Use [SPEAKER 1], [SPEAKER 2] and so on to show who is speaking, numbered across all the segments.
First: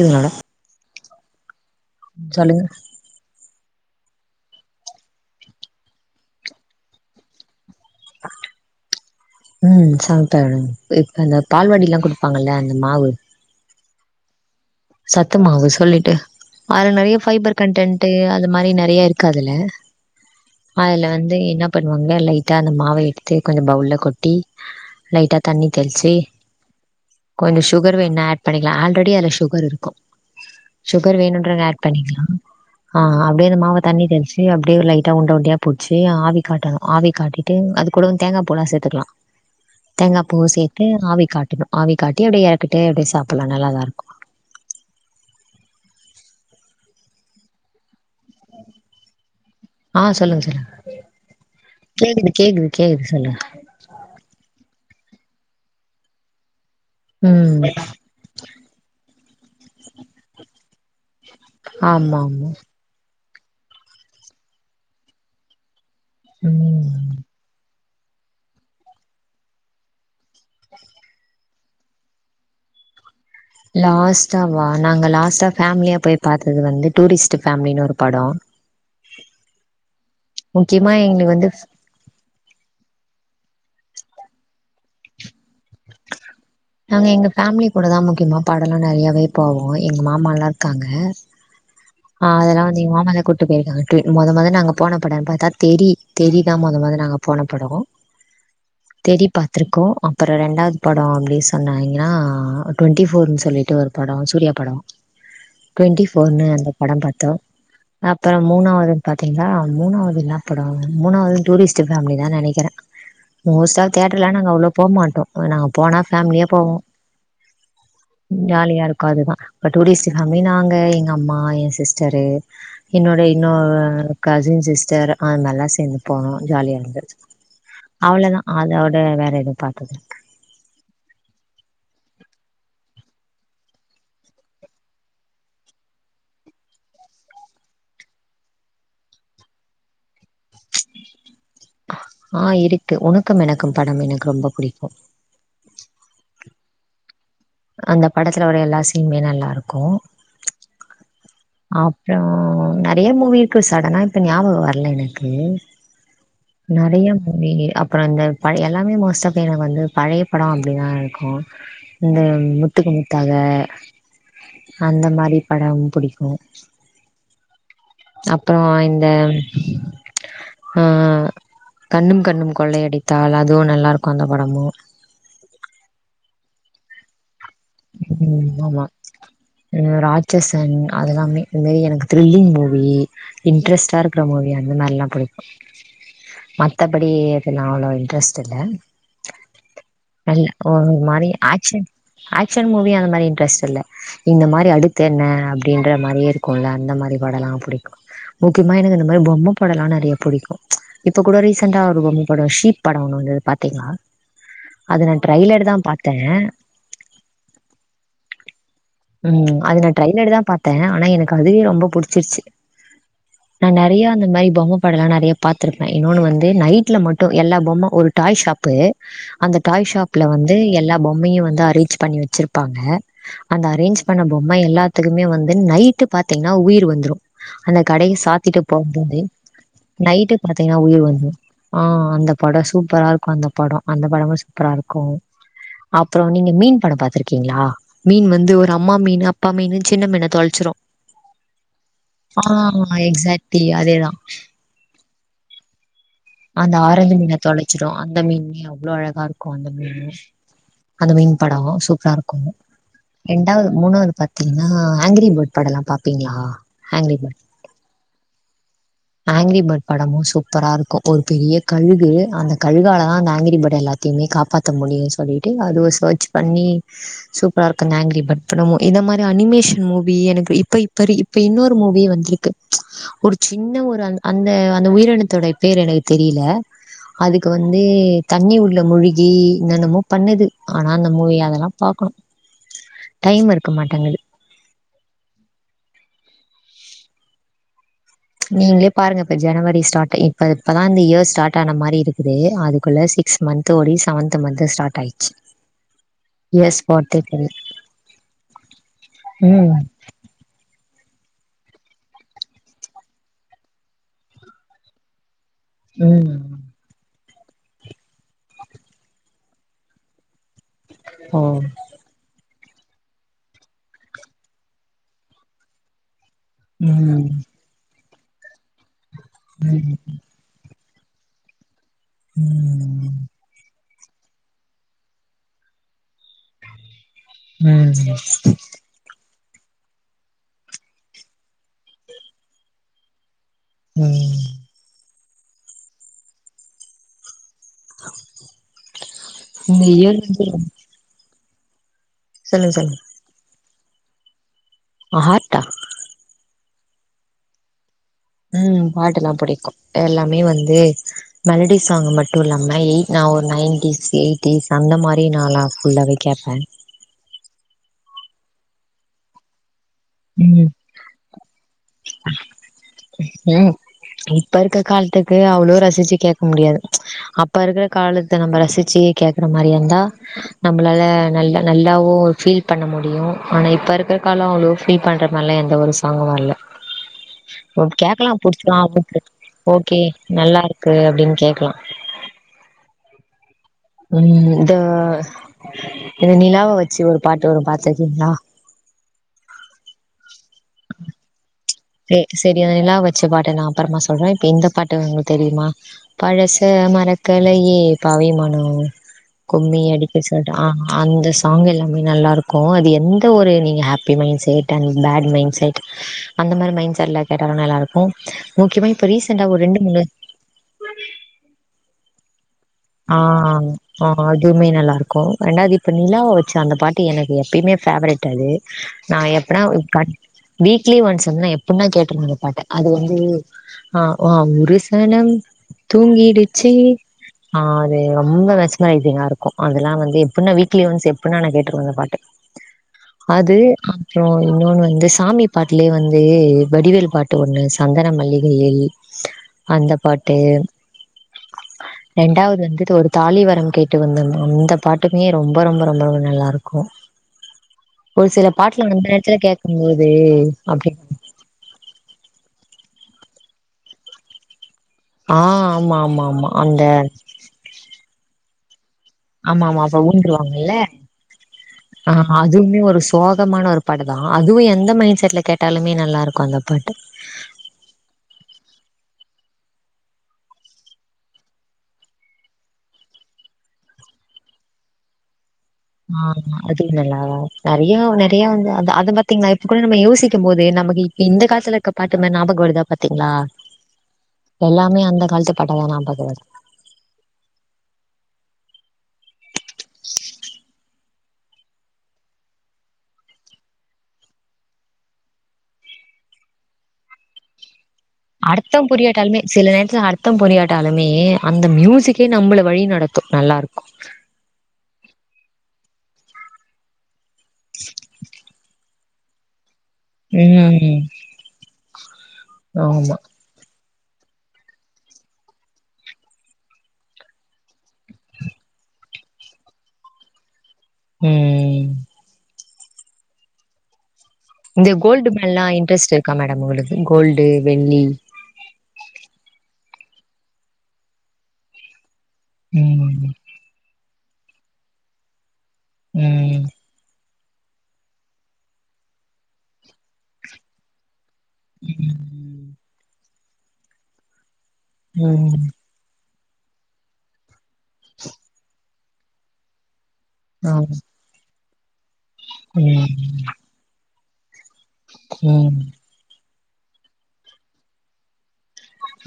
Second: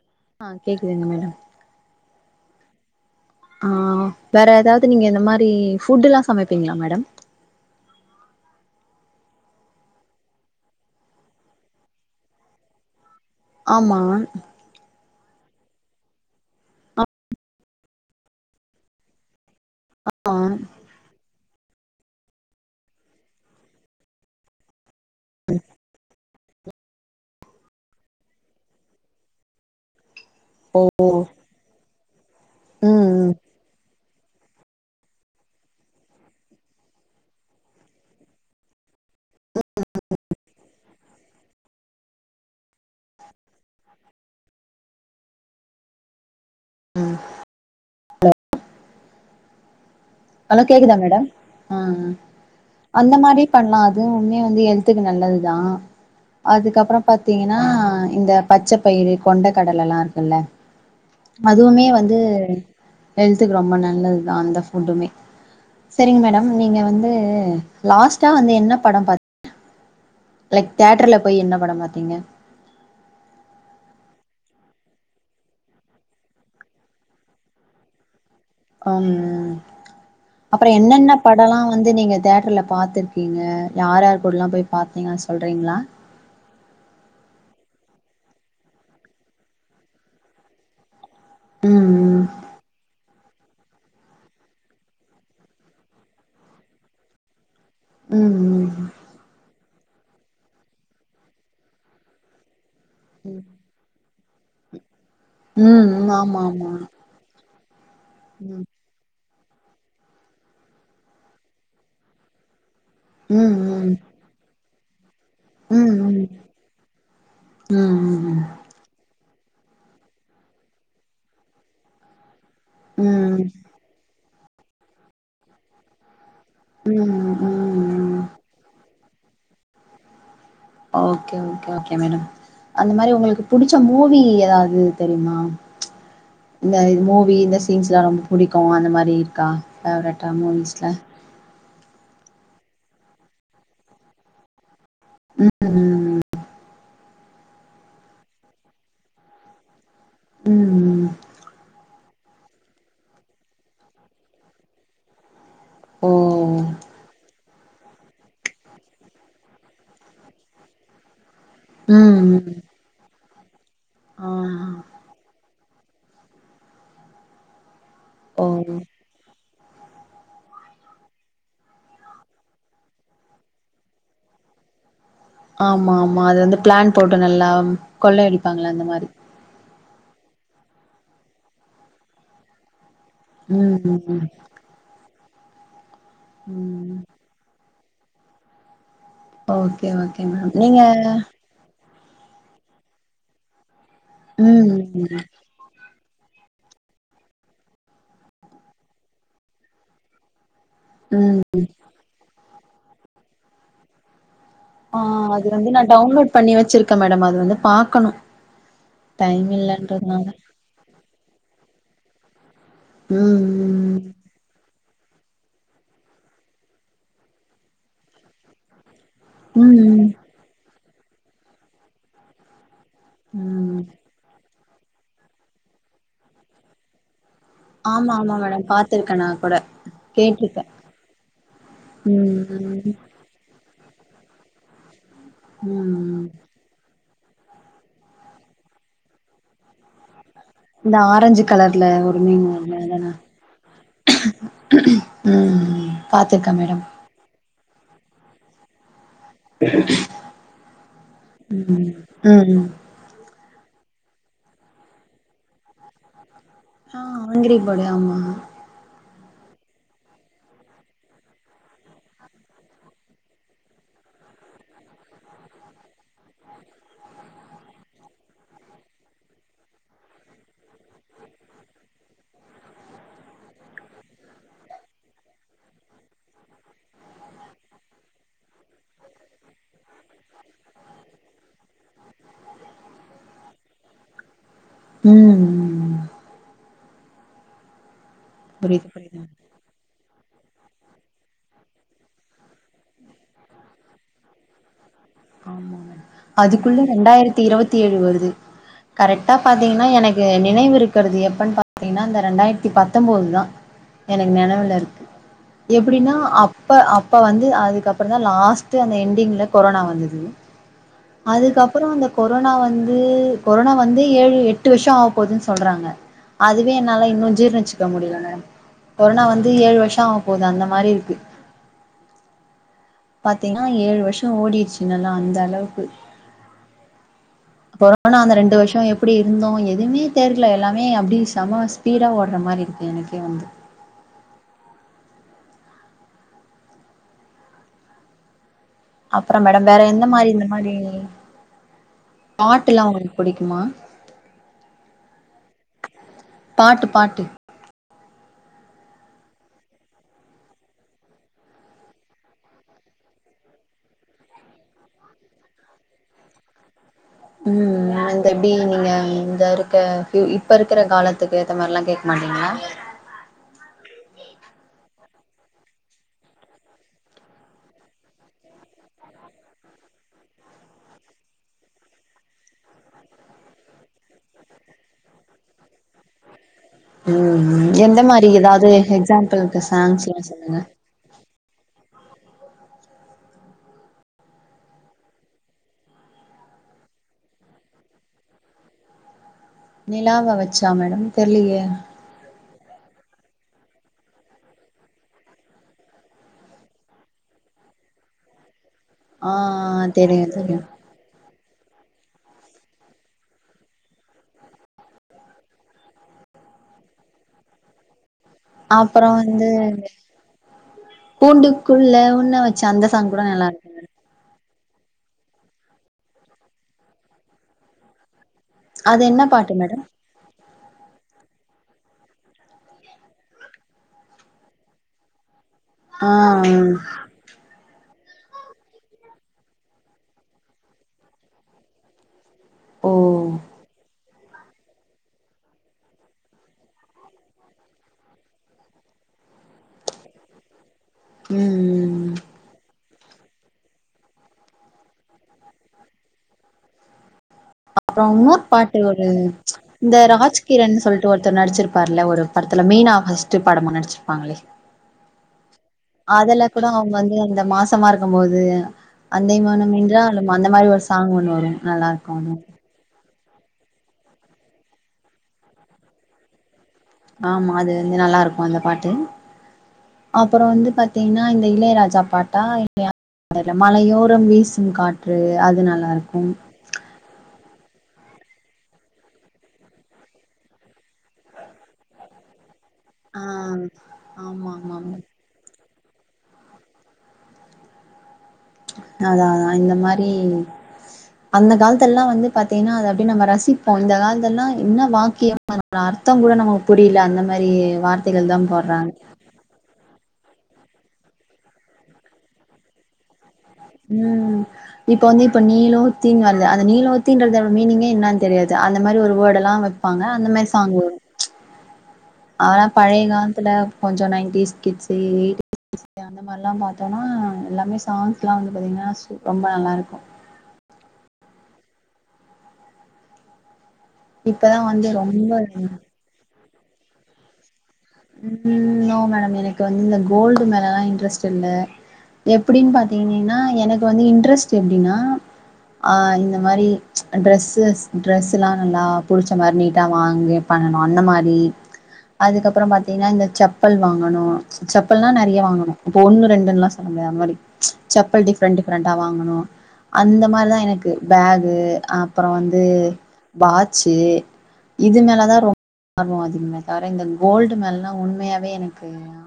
[SPEAKER 1] இதுனால
[SPEAKER 2] அ கேக்குதுங் மேடம்
[SPEAKER 1] சொல்லுங்க
[SPEAKER 2] ஆ வேற ஏதாவது நீங்க இந்த மாரி ஃபுட்டுலா சமைப்பீங்ளா மேடம்
[SPEAKER 1] ம் சமைப்பே இப்ப இந்த பால்வாடிலா குடுப்பாங்கள்ல அந்த மாவு
[SPEAKER 2] ஆம்மா
[SPEAKER 1] சத்து மாவு சொல்லிட்டு அதுல நெறைய ஃபைபர் கன்டென்ட்டு அது மாரி நெறைய இருக்காதுல
[SPEAKER 2] ஆ
[SPEAKER 1] அதுல வந்து என்ன பண்ணுவாங்க லைட்டா அந்த மாவ எடுத்து கொஞ்ச பவுல்ல கொட்டி லைட்டா தண்ணி தெளிச்சு கொஞ்சோ சுகர் வேண்ணா ஆட் பண்ணிக்கலா ஆல்ரெடி அதுல சு கர் இருக்கு
[SPEAKER 2] ஓ
[SPEAKER 1] சுகர் வேணுன்றவங்க பண்ணிக்லா அ
[SPEAKER 2] ம் ம்
[SPEAKER 1] அப்டியே அந்த மாவ தண்ணி தெளிச் சு அப்டியே லைட்டா உண்ட உண்டயா புட்ச்சு ஆவி காட்டணு ஆவி காட்டிட்டு அது கூட வந்து தேங்காபூலா சேத்துக்கலா தேங்கா பூவ சேத்து ஆவி காட்டணு ஆவி காட்டி அப்டியே எக்கிட்டு அப்டியே சாப்ல்லா நல்லாதா இருக்கு
[SPEAKER 2] ம் [inaudible]
[SPEAKER 1] ஆ சொல்லுங்க
[SPEAKER 2] ஹலோ
[SPEAKER 1] சொல்லுங்க
[SPEAKER 2] கேக்குதா மேடம் அ அ
[SPEAKER 1] கேக்குது கேக்குது கேக்குது
[SPEAKER 2] அந்த
[SPEAKER 1] சொல்லுங்க
[SPEAKER 2] மாரி பண்லா அதுவுமே வந்து ஹெல்த்துக்கு நல்லது தா அதுக்கப்பற பாத்தீங்கன்னா
[SPEAKER 1] ம்
[SPEAKER 2] இந்த பச்சைப்பயிறு கொண்ட கடலலா இருக்குல்ல அதுவுமே
[SPEAKER 1] ஆமா
[SPEAKER 2] வந்து
[SPEAKER 1] ஆமா
[SPEAKER 2] ஹெல்த்துக்கு ரொம்ப நல்லது தா அந்த ஃபுட்டுமே சரிங்க மேடம் நீங்க வந்து
[SPEAKER 1] ம்
[SPEAKER 2] லாஸ்ட்டா வந்து என்ன படம் பா லைக் தேட்ர்ல போய் என்ன படம் பாத்தீங்க
[SPEAKER 1] லாஸ்ட்டவா நாங்க லாஸ்ட்டா ஃபேமிலியா போய் பாத்தது வந்து டூரிஸ்ட் ஃபேமிலினினு ஒரு படோ
[SPEAKER 2] ம் அப்றோ
[SPEAKER 1] முக்கியமா
[SPEAKER 2] என்னென்ன
[SPEAKER 1] எங்களுக்கு
[SPEAKER 2] படலா வந்து நீங்க தேட்ர்ல பாத்துருக்கீங்க யார் யார் கூடல்லா போய் பாத்தீங்க அத சொல்றீங்ளா
[SPEAKER 1] நாங்க எங்க ஃபேமிலி கூட தா முக்கியமா படலா நெறையாவே போவோ எங்க மாமால்லா இருக்காங்க
[SPEAKER 2] ம்
[SPEAKER 1] ஆ அதல்லா வந்து எங் மாமா தா கூ ட்டு போயிருக்காங்க மொத மொத நாங்க போனப்படம் பாத்தா தெறி தெறிதா மொத மொத நாங்க போனப்படோ
[SPEAKER 2] ம் ம்
[SPEAKER 1] தெறி பாத்ருக்கோ அப்பற ரெண்டாவது படோ அப்டி சொன்னாங்னா டுவெண்டி
[SPEAKER 2] ம் ம்
[SPEAKER 1] ஃபோர்ன் சொல்லிட்டு ஒரு படோ சூர்யா படோ
[SPEAKER 2] ம்
[SPEAKER 1] டுவெண்டி
[SPEAKER 2] ம்
[SPEAKER 1] ஃ
[SPEAKER 2] ஆமா
[SPEAKER 1] போர்னு அந்த
[SPEAKER 2] ஆமா
[SPEAKER 1] படம் பா த்தோ அப்புற
[SPEAKER 2] ம்
[SPEAKER 1] மூணாவது பாத்தீங்கன்னா மூணாவுது என்னாப்படோ மூணாவ்து டூரிஸ்ட் டு ஃபேமிலி தா நெனைக்கிறே
[SPEAKER 2] ம்
[SPEAKER 1] மோஸ்ட்டா
[SPEAKER 2] ம்
[SPEAKER 1] தேட்டர்லா நாங்க அவ்ளோ போ மாட்டோ ஏனா
[SPEAKER 2] ம்
[SPEAKER 1] போனா
[SPEAKER 2] ம்
[SPEAKER 1] ஃபேமிலியா போவோ
[SPEAKER 2] ம் ம்
[SPEAKER 1] ஜாலியா இரு க்கு அதுதா இப்ப டூரிஸ்ட்டு ஃபேமிலி நாங்க எங்கம்மா எ சிஸ்டரு என்னோட
[SPEAKER 2] ம்
[SPEAKER 1] இன்னொரு கசின் சிஸ்டர் அவுகல்லா சேந்து போவோ ஜாலியா
[SPEAKER 2] ம்
[SPEAKER 1] இருந்தது
[SPEAKER 2] ம் ம்
[SPEAKER 1] அவ்ளதா அதோட வேற எது பாத்ததில்ல
[SPEAKER 2] ஓகே ஓகே ஓகே மேடம் அந்த மாரி உங்களுக்கு புடிச்ச மூவி எதாவ்து தெரியுமா இந்த மூவி இந்த சீன்ஸ்லா ரொம்ப புடிக்கு அந்த மாரி இருக்கா ஃபேவரட்டா மூவிஸ்ல
[SPEAKER 1] ஆ இருக்கு உனக்கும் எனக்கும் படம் எனக்கு ரொம்ப புடிக்கு
[SPEAKER 2] ம் ம்
[SPEAKER 1] அந்த படத்துல வர எல்லா சீன்மே நல்லார்க்கு
[SPEAKER 2] ம் ம்
[SPEAKER 1] அப்றோ நெறைய மூவி இருக்கு சடனா இப்ப ஞாபகோ வர்ல எனக்கு
[SPEAKER 2] ஓ
[SPEAKER 1] நெறையா மூவி அப்றோ இந்த பழைய எல்லாமே மோஸ்ட் ஆஃப் எனக்கு வந்து பழைய படோ அப்டி தா இருக்கு
[SPEAKER 2] ம்
[SPEAKER 1] இந்த
[SPEAKER 2] ம்
[SPEAKER 1] மு த்துக்கு முத்தாக
[SPEAKER 2] ஆ
[SPEAKER 1] அந்த மாரி படம் புடிக்கு
[SPEAKER 2] ஓ
[SPEAKER 1] அப்றோ இந்த ஆ கண்ணும் கண்ணும் கொள்ளையடித்தால் அதுவு நல்லாருக்கு அந்த படமு
[SPEAKER 2] ஆமாமா அது வந்து ப்ளான் போட்டு நல்லா
[SPEAKER 1] ம்
[SPEAKER 2] கொள்ளையடிப்பாங்கல்ல
[SPEAKER 1] ஆமா.
[SPEAKER 2] அந்த மாதிரி
[SPEAKER 1] ம் ராட்சசன் அதெல்லாமே இந் மாரி எனக்கு த்ரில்லிங் மூவி
[SPEAKER 2] ம்
[SPEAKER 1] இன்ட்ரெஸ்ட்டா
[SPEAKER 2] ம்
[SPEAKER 1] இருக்கற மூவி அ ந்த மாரிலா புடிக்கு
[SPEAKER 2] ம்
[SPEAKER 1] மத்தபடி எதுலா அவ்ளோ இன்ட்ரெஸ்ட் இல்ல
[SPEAKER 2] ஓகே ஓகே
[SPEAKER 1] நல்ல
[SPEAKER 2] மேம் நீங்க
[SPEAKER 1] ஒரு மாரி ஆக்ஷன் மூவி அந்த மாரி இன்டரெஸ்ட் இல்ல இந்த மாரி
[SPEAKER 2] ம் ம்
[SPEAKER 1] அடுத்தென்ன அப் டின்ற மாரி இருக்குல்ல அந்த மாதிரி படலா புடிக்கு முக்கியமா எனக்கு அந்த மாரி பொம்ம படல்லா நெறைய புடிக்கு இப்ப கூட
[SPEAKER 2] ம்
[SPEAKER 1] ரீசெண்ட்டா ஒரு பொம்ம படோ ஷீப் படோ ஒன்னு வந்துது பாத்தீங்ளா
[SPEAKER 2] ஆ அது வந்து நா டவுன்லோட் பண்ணி வெச்சிருக்கே மேடம் அது வந்து பாக்கணு டைம்
[SPEAKER 1] ம் அது நா
[SPEAKER 2] இல்லன்றதுனால
[SPEAKER 1] ட்ரைலடு தா பாத் தே ஆனா எனக்கு அதுவே ரொம்ப புடிச்சிர்ச்சு
[SPEAKER 2] ம்
[SPEAKER 1] நா
[SPEAKER 2] ம்
[SPEAKER 1] நெறைய அந்த மாரி பொம்ம படலா நெறைய பாத்திருப்பே இன்னோன்னு வந்து நைட்ல மட்டு எல்லா பொம்ம ஒரு டாய் ஷாப்பு அந்த
[SPEAKER 2] ம்
[SPEAKER 1] டாய்
[SPEAKER 2] ம்
[SPEAKER 1] ஷாப்ல வந்து எல்லா பொம்மையு வந்து அரேஞ்ச் பண்ணி வெச்சிருப்பாங்க அந்த
[SPEAKER 2] ம்
[SPEAKER 1] அரேஞ்ச் பண்ண பொம்ம எல்லாத்துக்குமே வந்து நைட்டு பாத்தீங்ன்னா உயிர் வந்துரு அந்த
[SPEAKER 2] ஆமா
[SPEAKER 1] கடைய
[SPEAKER 2] ஆமா
[SPEAKER 1] சாத்திட்டு
[SPEAKER 2] மேடம் பாத்துருக்கே
[SPEAKER 1] போம்போது
[SPEAKER 2] நா கூட
[SPEAKER 1] நைட்டு
[SPEAKER 2] கேட்ருக்கே
[SPEAKER 1] பாத்தீங்ன்னா உயிர் வந்துரு ஆ அந்த படோ
[SPEAKER 2] ம் ம்
[SPEAKER 1] சூப்பரா இரு க்கு அந்த படோ அந்த படமு சூப்பரா இருக்கு
[SPEAKER 2] ம்
[SPEAKER 1] அப்றோ நீங்க மீன் படோ பாத்துருக்கீங்ளா மீன் வந்து ஒரு அம்மா மீனு அப்பா மீனு சின்ன மீன தொல்ச்சிரு
[SPEAKER 2] இந்த ஆரஞ்சு கலர்ல ஒரு மீன் வருமே அதான
[SPEAKER 1] எக்ஸாக்ட்லி அதேதான்.
[SPEAKER 2] ம் பாத்துர்க்கே மேடம்
[SPEAKER 1] தொலச்சிரு அந்த மீன்மே அவ்ளோ அழகா இருக் கு அந்த மீனு அந்த மீன் படோ
[SPEAKER 2] ம்
[SPEAKER 1] சூப்பரா இருக்கு
[SPEAKER 2] ம்
[SPEAKER 1] ரெண்டாவ்து மூணாவ்து பாத்தீங்ன்னா ஆங்கிரி பேட் படல்லா பாப்பீங்ளா
[SPEAKER 2] ஆ ஆங்கிரி பேடு ஆமா
[SPEAKER 1] ஆங்கிரி பேட் படமு சூப்பரா இருக்கு ஒரு பெரிய கழுகு அந்த கழுகாலதா அந்த ஆங்கிரி பேட் எல்லா த்துமே காப்பாத்த முடியு சொல்லிட்டு அதுவு சர்ஜ் பண்ணி சூப்பரா இரு க்கங்க ஆங்கிரி பட் இப்ப நம்மோ இந்த மாரி அனிமேஷன் மூவி எனக்கு இப்ப இப்ப இப்ப இன்னொரு மூவி வந்துருக்கு ஒரு சின்ன ஒரு அந் அந்த அந்த உயிரினத்தோடைய பேர் எனக்கு தெரியல அதுக்கு வந்து தண்ணி உள்ள முழுகி என்னன்னமோ பண்ணுது ஆனால அந்த மூவிய அதெல்லா பாக்கணு டைம் இருக்க மாட்டேங்குது
[SPEAKER 2] ம்
[SPEAKER 1] நீங்களே
[SPEAKER 2] புரியுது
[SPEAKER 1] பாருங்க
[SPEAKER 2] புரியுதுங்க
[SPEAKER 1] இப்ப ஜனவரி ஸ்டார்ட் இப்ப இப்பதா இந்த இயர் ஸ்டார்ட் ஆன மாரி இருக்குது அதுக்குள்ள சி சிக்ஸ் மந்த் ஓடி செவன்த மந்து ஸ்டார்ட் ஆயிச்சு
[SPEAKER 2] ஆமா அதுக்குள்ள ரெண்டாயிரத்தி இருபத்தி ஏழு வருது கரெக்டா
[SPEAKER 1] ம்
[SPEAKER 2] பாத்தீங்கன்னா எனக் கு நினைவு இருக்குறது எப்பன்னு பாத்தீங்ன்னா இந்த ரெண்டாயிரத்தி பத்தம்போதுதா எனக்கு நெனவுல இருக்கு எப்டின்னா
[SPEAKER 1] ம்
[SPEAKER 2] அப்ப அப்ப வந்து அதுக்கப்புற தா லாஸ்ட் அந்த என்டிங்ல கொரோனா வந்தது
[SPEAKER 1] ஓ
[SPEAKER 2] அதுக்கப்புறோ அந்த கொரோனா வந்து கொரோனா வந்து ஏழு எட்டு வருஷ ஆவப்போதுன்னு சொல்றாங்க அதுவே என்னால
[SPEAKER 1] ம்
[SPEAKER 2] இன்னு ஜீரணிச்சுக்க முடியலங்க கொரோனா வந்து ஏழு
[SPEAKER 1] ம்
[SPEAKER 2] வருஷ ஆக போகுது அந்த மாரி இருக்கு
[SPEAKER 1] ம்
[SPEAKER 2] பாத்தீங்னா ஏழு வருஷ ஓடிருச்சு நல்லா அந்த அளவுக்கு
[SPEAKER 1] ம்
[SPEAKER 2] கொரோனா அந்த ரெண்டு வருஷொ எப் எப்டி இருந்தோ எதுமே தெரில எல்லாமே அப்டி செம ஸ்பீடா ஓடுற மாரி இருக்கு எனக்கே வந்து
[SPEAKER 1] ம்
[SPEAKER 2] அப்ற மேடம் வேற
[SPEAKER 1] இந்த
[SPEAKER 2] எந்த
[SPEAKER 1] இயர்
[SPEAKER 2] மாரி
[SPEAKER 1] வந்து
[SPEAKER 2] இந்த
[SPEAKER 1] ரொம்ப-
[SPEAKER 2] மாரி
[SPEAKER 1] சொல்லுங்க
[SPEAKER 2] பாட்டுலா
[SPEAKER 1] சொல்லுங்க
[SPEAKER 2] உங்களு புடிக்குமா
[SPEAKER 1] ஆஹா
[SPEAKER 2] பாட்டு பாட்டு
[SPEAKER 1] ம் பாட்டுலா புடிக்கு எல்லாமே வந்து மெலடி சாங் மட்டு இல்லாம எயிட் நா ஒரு நையன்டிஸ் எயிட்டிஸ் அந்த மாரி நா லா ஃபுல்லாவே கேப்பே
[SPEAKER 2] ம் இந்த இப்டி நீங்க இந்த இருக்க இப்ப
[SPEAKER 1] ம்
[SPEAKER 2] இருக்குற காலத்துக்கு ஏத்த மாரிலா கேக்க மாட்டீங்களா
[SPEAKER 1] ம் இப்ப இருக்க காலத்துக்கு அவ்ளோ ரசிச்சு கேக்க முடியாது அப்ப இருக்குற காலத்த நம்ம ரசிச்சு கேக்குற மாரி வந்தா நம்ளால நல்ல நல்லாவு ஃபீல் பண்ண முடியு ஆனா இப்ப இருக்குற காலோ அவ்ளோ ஃபீல் பண்ற மாரிலா எந்த ஒரு சாங்கு வர்ல
[SPEAKER 2] ம் ம் எந்த மாரி
[SPEAKER 1] கேக்குலா
[SPEAKER 2] ஏதாவது
[SPEAKER 1] புடிச்சலா
[SPEAKER 2] எக்ஸாம்பிளுக்கு
[SPEAKER 1] [inaudible] ஓகே
[SPEAKER 2] சாங்ஸ்லா சொல்லுங்க
[SPEAKER 1] நல்லா இரு க்கு அப்டின்னு கேக்கலா ம் இந்த இந்த நிலாவ வெச்சு ஒரு பாட்டு வரு பாத்துருக்கீங்களா
[SPEAKER 2] நிலாவ வெச்சா மேடம் தெர்லயே
[SPEAKER 1] செ சரி அ நிலா வெச்ச பாட்ட நா அப்றமா சொல்றே இப்ப இந்த பாட்டு உங்களுக்கு தெரியுமா பழச மறக்கலயே பவிமனோ
[SPEAKER 2] ஆ
[SPEAKER 1] கும்மி அடிக்கு
[SPEAKER 2] தெரியு
[SPEAKER 1] சொல்ட்டு
[SPEAKER 2] தெரியு
[SPEAKER 1] ஆ அந்த சாங் எல்லாமே நல்லா இருக்கு அது எந்த ஒரு நீங்க happy mind set and bad mind set அந்த மாரி மைண்ட் செட்ல கேட்டாலு நல்லா இருக்கு முக்கியமா இப்போ
[SPEAKER 2] அப்புறோ
[SPEAKER 1] ரீசெண்டா ஒரு ரெண்டு மூணு
[SPEAKER 2] பூண்டுக்குள்ள உன்ன வ
[SPEAKER 1] ஆ அந் ஆ அதுவுமே நல்லா இருக்கு ரெண்டாவது இப்ப நிலாவ வெச்சு அந்த பாட்டு எனக்கு எப்பயுமே ஃபேவரெட் அது
[SPEAKER 2] அது
[SPEAKER 1] நா
[SPEAKER 2] என்ன பாட்டு
[SPEAKER 1] எப்பனா
[SPEAKER 2] மேடம்
[SPEAKER 1] கன் வீக்லி ஒன்ஸ் வந்து நா எப்புன்னா கேட்டுருந்திங்க பாட்ட அது வந்து ஆ ஓவம் ஊரு சனம்
[SPEAKER 2] ஆ
[SPEAKER 1] தூங்கிடுச்சி ஆ அது ரொம்ப [unintelligible] இருக்கு அதுலா வந்து எப்டினா வீக்லி ஒன்ஸ் எப்டினா நா கேட்றுவ அந்த பாட்ட
[SPEAKER 2] ஓ
[SPEAKER 1] அது அப்ரோ இன்னொன்னு வந்து சாமி பாட்டுலயே வந்து வடிவேல் பாட்டு ஒன்னு சந்தனம் மல்லிகையில் அந்த பாட்டு
[SPEAKER 2] உம்
[SPEAKER 1] ரெண்டாவது வந்து ஒரு தாலி வரம் கேட்டு வந்தோமாம் இந்த பாட்டுமே ரொம்ப ரொம்ப ரொம்ப ரொம்ப நல்லா இருக்கு
[SPEAKER 2] அப்புறோ
[SPEAKER 1] ஒரு
[SPEAKER 2] இன்னொரு
[SPEAKER 1] சில
[SPEAKER 2] பாட்டு
[SPEAKER 1] பாட்டுலா அந்த
[SPEAKER 2] ஒரு
[SPEAKER 1] எடத்தில
[SPEAKER 2] இந்த
[SPEAKER 1] கேக்கம்போது
[SPEAKER 2] ராஜ்கிரண்னு சொல்ட்டு
[SPEAKER 1] அப்டிங்கலா
[SPEAKER 2] ஒருத்தர் நடிச்சிருப்பாருல ஒரு படத்துல மீனா ஃபஸ்ட் படமா நடிச்சிருப்பாங்களே
[SPEAKER 1] ஆ ஆமா ஆமா
[SPEAKER 2] அதுல
[SPEAKER 1] ஆமா
[SPEAKER 2] கூட
[SPEAKER 1] அந்த
[SPEAKER 2] அவங்க வந்து அந்த மாசமா இருக்கும்போது அந்தே
[SPEAKER 1] ஆமா
[SPEAKER 2] மண
[SPEAKER 1] ஆமா
[SPEAKER 2] என்றா
[SPEAKER 1] அப்ப
[SPEAKER 2] அந்த மாதிரி
[SPEAKER 1] ஊன்றுவாங்கல்ல
[SPEAKER 2] ஒரு சாங் ஒன்னு வரு நல்லா இருக்கு அதும்
[SPEAKER 1] தும்மே ஒருஷ் சோகமான ஒரு பாட்டு தா அதுவு எந்த மைண்ட் செட்ல கேட்டாலுமே நல்லா இருக்கு அந்த பாட்டு
[SPEAKER 2] ஆமா அது வந்து நல்லா இருக்கு அந்த பாட்டு அப்புறம் வந்து பாத்தீங்கன்னா இந்த இளையராஜா பாட்டா இல்லயா அதுல மழையோரம் வீசும் காற்று அது நல்லா இருக்கும்
[SPEAKER 1] ஆமா அது நல்லாவா நறையா நறையா வந்து அது அத பாத்தீங்னா இப்ப கூட நம்ம யோசிக்கும் போது நமக்கு இப்பி இந்த காலத்துல இருக்க பாட்டும ஞாபக வருதுதா பாத்
[SPEAKER 2] அம் ஆமா ஆமா ஆமக்
[SPEAKER 1] பட்டாதா நா பக்குறேன்
[SPEAKER 2] அதா அதா இந்த மாரி அந்த காலத்தெல்லா வந்து பாத்தீங்னா அது அப்டி நம்ம ரசிப்போ இந்த காலத்தெல்லா என்ன வாக்கியம் அதோட அர்த்தம் கூட நமக்கு புரில அந்த மாரி வார்
[SPEAKER 1] அர்த்தம் புரியாட்டாலுமே சில நேரத்துல அர்த்த புரியாட்டாலுமே அந்த மியூசிக்கே நம்மள வழி நடத்து நல்லா இருக்கு
[SPEAKER 2] உம் இப்ப வந்து இப்ப நீலோத்தின் வருது அந்த நீலோத் தின் [unintelligible] மீனிங்கே என்னன் தெரியாது அந்த மாரி ஒரு வேர்டுல்லா வைப்பாங்க அந்த மாதிரி சாங் வரு
[SPEAKER 1] ம்
[SPEAKER 2] ஆனா பழைய
[SPEAKER 1] ஆமா
[SPEAKER 2] காலத்ல கொஞ்சோ நைன்டிஸ் கிட்ஸ்சி எயிட் [unintelligible] அந்த மாதிரிலா பாத்தோம்னா எல்லாமே சாங்ஸ் எல்லா வந்து பாத்தீங்னா சு ரொம்ப நல்லாருக்கு
[SPEAKER 1] ம்
[SPEAKER 2] இப்பதா
[SPEAKER 1] இந்த
[SPEAKER 2] வந்து
[SPEAKER 1] கோல்டு
[SPEAKER 2] ரொம்ப
[SPEAKER 1] மேலல்லா இன்ட்ரெஸ்ட் இருக்கா மேடம் உங்களுக்கு கோல்டு வெள்ளி
[SPEAKER 2] ம்ம்ம் நோ மேடம் எனக்கு வந்து இந்த கோல்டு மேலல்லா இன்ட்ரெஸ்ட் இல்ல எப்டின்னு
[SPEAKER 1] ம்
[SPEAKER 2] பாத்தீங்கன்னா எனக்கு வந்து இன்ட்ரெஸ்ட் எப்டினா ஆ இந்த
[SPEAKER 1] ம்
[SPEAKER 2] மாதிரி ட்ரெஸ்ஸஸ் ட்ரெஸ் எல்லா நல்லா புடிச்ச மாரி நீட்டா வாங்கி பண்ணணு அந்த மாதி
[SPEAKER 1] ம்
[SPEAKER 2] அதுக்கப்புறம் பாத் திங்னா இந்த செப்பல் வாங்கணு செப்பல்லா நறைய
[SPEAKER 1] ம்
[SPEAKER 2] வாங்கணு இப்ப ஒன்னு ரெண்டு எல்லா செல்ல முடியாது அந்த மாரி செப்பல் டிஃப்ரெண்ட் டிஃப்ரெண்டா வாங்கணு அந்த மாதிரிதா எனக்கு
[SPEAKER 1] ஆமா
[SPEAKER 2] பேகு ஆப் அப்புற வந்து
[SPEAKER 1] ம்
[SPEAKER 2] வாட்ச் இது மேலே தா ரொம்ப
[SPEAKER 1] ம்
[SPEAKER 2] ஆர்வம் அதிக இருக் தார இந்த கோல்டு மேலல்லா உண்மையாவே எனக்கு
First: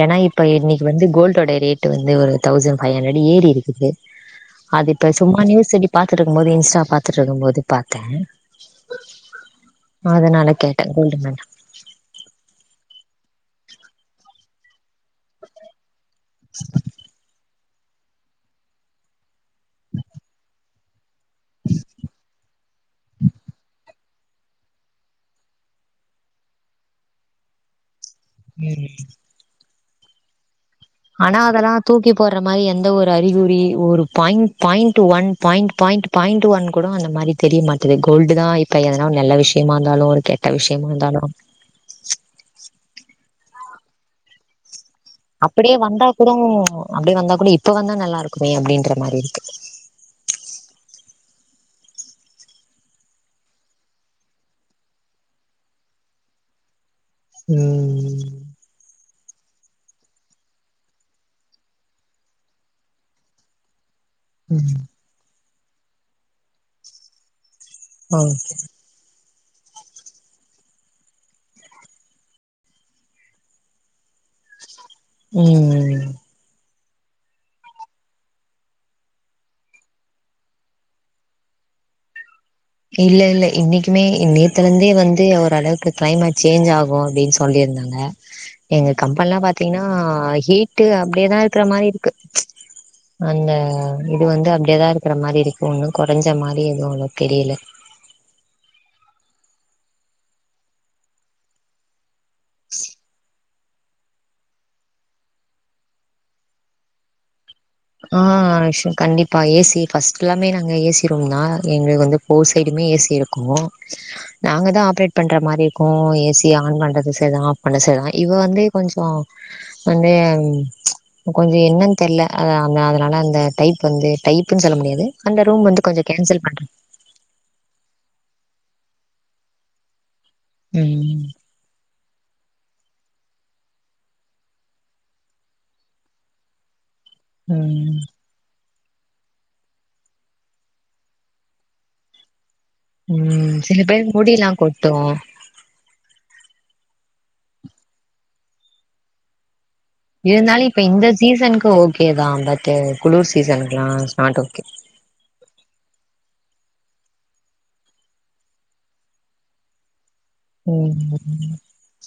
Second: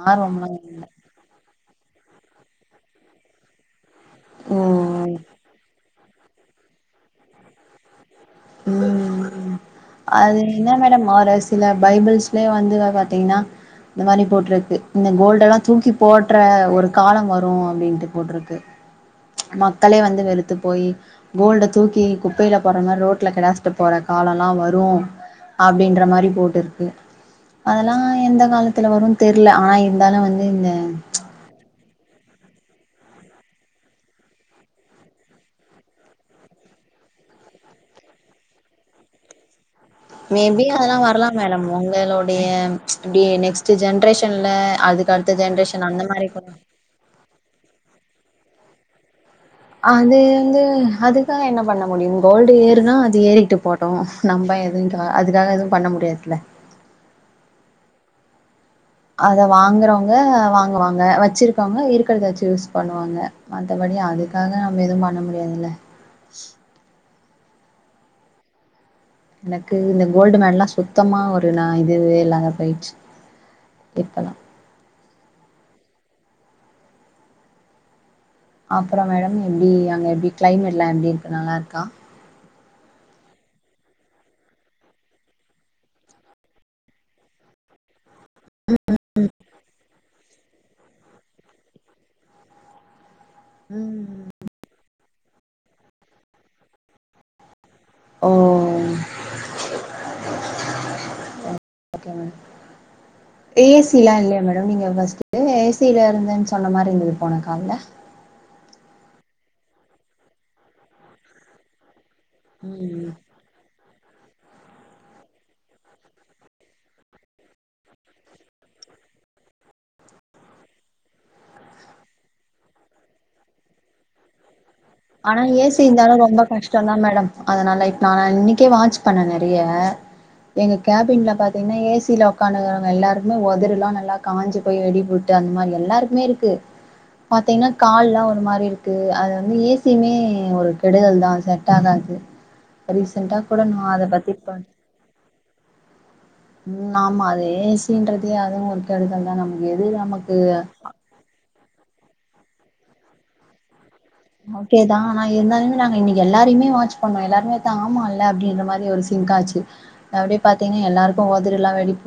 [SPEAKER 1] ஏனா இப்ப
[SPEAKER 2] ஆர்வம்லா இல்ல.
[SPEAKER 1] இன்னைக்கு வந்து கோல்டோட ரேட் டு வந்து ஒரு தௌசன் பைவ்கன்ரடு ஏரி இருக்கு
[SPEAKER 2] ஓ!
[SPEAKER 1] அது இப்ப சும்மா நியூ செடிப் பாத்துட்ருக்கும் போது இன்ஸ்டா பாத்துட்டு இருக்கும் போது பாத்த
[SPEAKER 2] ம் ம் அது என்ன
[SPEAKER 1] கேட்டே
[SPEAKER 2] மேடம்
[SPEAKER 1] கோல்டு
[SPEAKER 2] ஆற
[SPEAKER 1] மேல
[SPEAKER 2] சில பைபிள்ஸ் லே வந்தத பாத்திங்கன்னா இந்த மாரி போட்ருக்கு இந்த கோல்டெல்லா தூக்கி போட்ற ஒரு காலம் வரு அப்டின்ட்டு போட்ருக்கு மக்களே வந்து வெறுத்து போய் கோல்ட தூக்கி குப்பையில போடறா மாரி ரோட் ல கெடாஸ்ட்டு போற காலல்லா வரு அப்படின்ற மாரி போட்டிருக்கு அதல்லா எந்த காலத்துல
[SPEAKER 1] ம்.
[SPEAKER 2] வருன் தெர்ல அனா இருந்தாலு வந்து இந்த
[SPEAKER 1] அனா அதல்லா தூக்கி போடுற மாரி எந்த ஒரு அறிகுறி ஒரு point point one point point point one கூட அந்த மாரி தெரிய மாட்டிது கோல்டு தா இப்ப எதனா நல்ல விஷயமா இருந்தாலு ஒரு கெட்ட
[SPEAKER 2] மேபி
[SPEAKER 1] விஷயமா
[SPEAKER 2] அதலா
[SPEAKER 1] இருந்தாலு
[SPEAKER 2] வரலா மேடம் உங்களுடைய இப்டி நெக்ஸ்ட் ஜென்ரேஷன்ல அது அடுத்த ஜென்ரேஷன் அந்த மாரி கூட
[SPEAKER 1] அப்டே வந்தா கூட இப்ப வந்தா நல்லா இருக்குமே அப்படின்ற மாரி இருக்கு
[SPEAKER 2] அது வந்து அதுக்காக என்ன பண்ண முடியு கோல்டு ஏறுனா அது ஏறிட்டு போட் டோ நம்ப எதுவு கா அதுக்காக எதுவு பண்ண முடியாதுல்ல
[SPEAKER 1] ம் ம்
[SPEAKER 2] அத வாங்கறவங்க வாங்குவாங்க வச்சிருக்கவங்க இருக்கறத வச்சு யூஸ் பண்ணுவாங்க மத்தபடி அதுக்காக
[SPEAKER 1] ம்
[SPEAKER 2] நம்ம எதுவு பண்ண முடியாதுல
[SPEAKER 1] ஹ
[SPEAKER 2] எனக்கு இந்த கோல்டு மெலலா சுத்தமா ஒரு நா இதுவே இல்லாம போயிருச்சு இப்பலா
[SPEAKER 1] ம்
[SPEAKER 2] அப்பறோ மேடம் எப்டி அங்க எப்டி கிளைமேட்லா எப்டி இருக்கு நல்லா இருக்கா
[SPEAKER 1] இல்ல இல்ல இன்னைக்குமே நேத்துல இருந்தே வந்து ஓரளவுக்கு கிளைமேட் சேஞ்ச் ஆகு அப்டின் சொ சொல்லியிருந்தாங்க எங்க கம்பனிலா பாத்தீங்கன்னா ஹீட்டு அப்டே தா இருக்கற மாரி இருக்கு அந்த இது
[SPEAKER 2] ம்
[SPEAKER 1] வந்து அப்டே தா இருக்கற மாரி இருக்கு ஒன்னு கொறஞ்ச மாரி எதுவு ஒண்ணு தெரியல
[SPEAKER 2] ஓ ஓக்கேங்க ஏ சிலா இல்லையா மேடம் நீங்க ஃபர்ஸ்ட்டு ஏ சில இருந்தன்னு சொன்ன மாரி இருந்துது போன கால்ல
[SPEAKER 1] ஆ [unintelligible] கண்டிப்பா ஏ சி ஃபர்ஸ்ட் எல்லாமே நாங்க ஏ சி ரூம் தா எங்களுக்கு வந்து போர் சைடுமே ஏ சி
[SPEAKER 2] ம்
[SPEAKER 1] இருக்கு நாங்கதா ஆப்ரேட் பண்ற மாரி இருக்கு ஏ சிய ஆன் பண்றது செர்தா ஆஃப் பண்ற செர்தா இவ வந்து கொஞ்சோ வந்து ம் கொஞ்சோ என்னன்னு தெர்ல அதா அந்த அதுலளா அந்த டைப் வந்து டைப்ன்னு சொல்ல முடியாது
[SPEAKER 2] ஆனா
[SPEAKER 1] அந்த
[SPEAKER 2] ஏ
[SPEAKER 1] ரூம்
[SPEAKER 2] சி
[SPEAKER 1] வந்து கொஞ்சோ
[SPEAKER 2] இருந்தாலு ரொம்ப
[SPEAKER 1] கேன்சல் பண்ற
[SPEAKER 2] கஷ்டந்தா மேடம் அதனால இப் நாங்க இன்னிக்கே வாட்ச பண்ண நறைய எங்க
[SPEAKER 1] ம்
[SPEAKER 2] கேபின்ல பாத் எப்பைமே ஏ சில ஒக்காந்துருகவங்க எல்லாருக்குமே ஒதடுலா நல்லா காஞ்சு போய் வெடிபுட்டு அந்த மாரி எல்லாருக்குமே இருக்கு பாத்தைன்னா
[SPEAKER 1] ம்
[SPEAKER 2] கால்லா ஒரு மாரி இருக்கு அது வந்து ஏ சிமே ஒரு கெடுதல் தா செட் ஆகாது ரீசண்டா
[SPEAKER 1] ம்
[SPEAKER 2] கூட
[SPEAKER 1] சில
[SPEAKER 2] நா அத
[SPEAKER 1] பேருக்கு
[SPEAKER 2] பத்தி
[SPEAKER 1] முடிலா
[SPEAKER 2] ப
[SPEAKER 1] கொட்டு
[SPEAKER 2] ம் ஆமா அது ஏ சின்றதயே அதுவு ஒரு கெடுதல் தா நமக் [unintelligible]
[SPEAKER 1] இருந்தாலு இப்ப இந்த சீசன்க்கு ஓகேதா பட்டு குளுர் சீசனுக்குலா
[SPEAKER 2] ஓகே தா ஆ இருந்தாலுமே நாங்க இன்னிக்கு எல்லாரையுமே வாட்ச் பண்ணோ எல்லாருமே தா ஆமாயில்ல அப்டின்ற மாரி ஒரு சின்க்காச்சு அப்டியே பாத்தீங்கன்ன எல்லாருக்கு
[SPEAKER 1] ம்
[SPEAKER 2] ஒதடெல்லா வெடிப்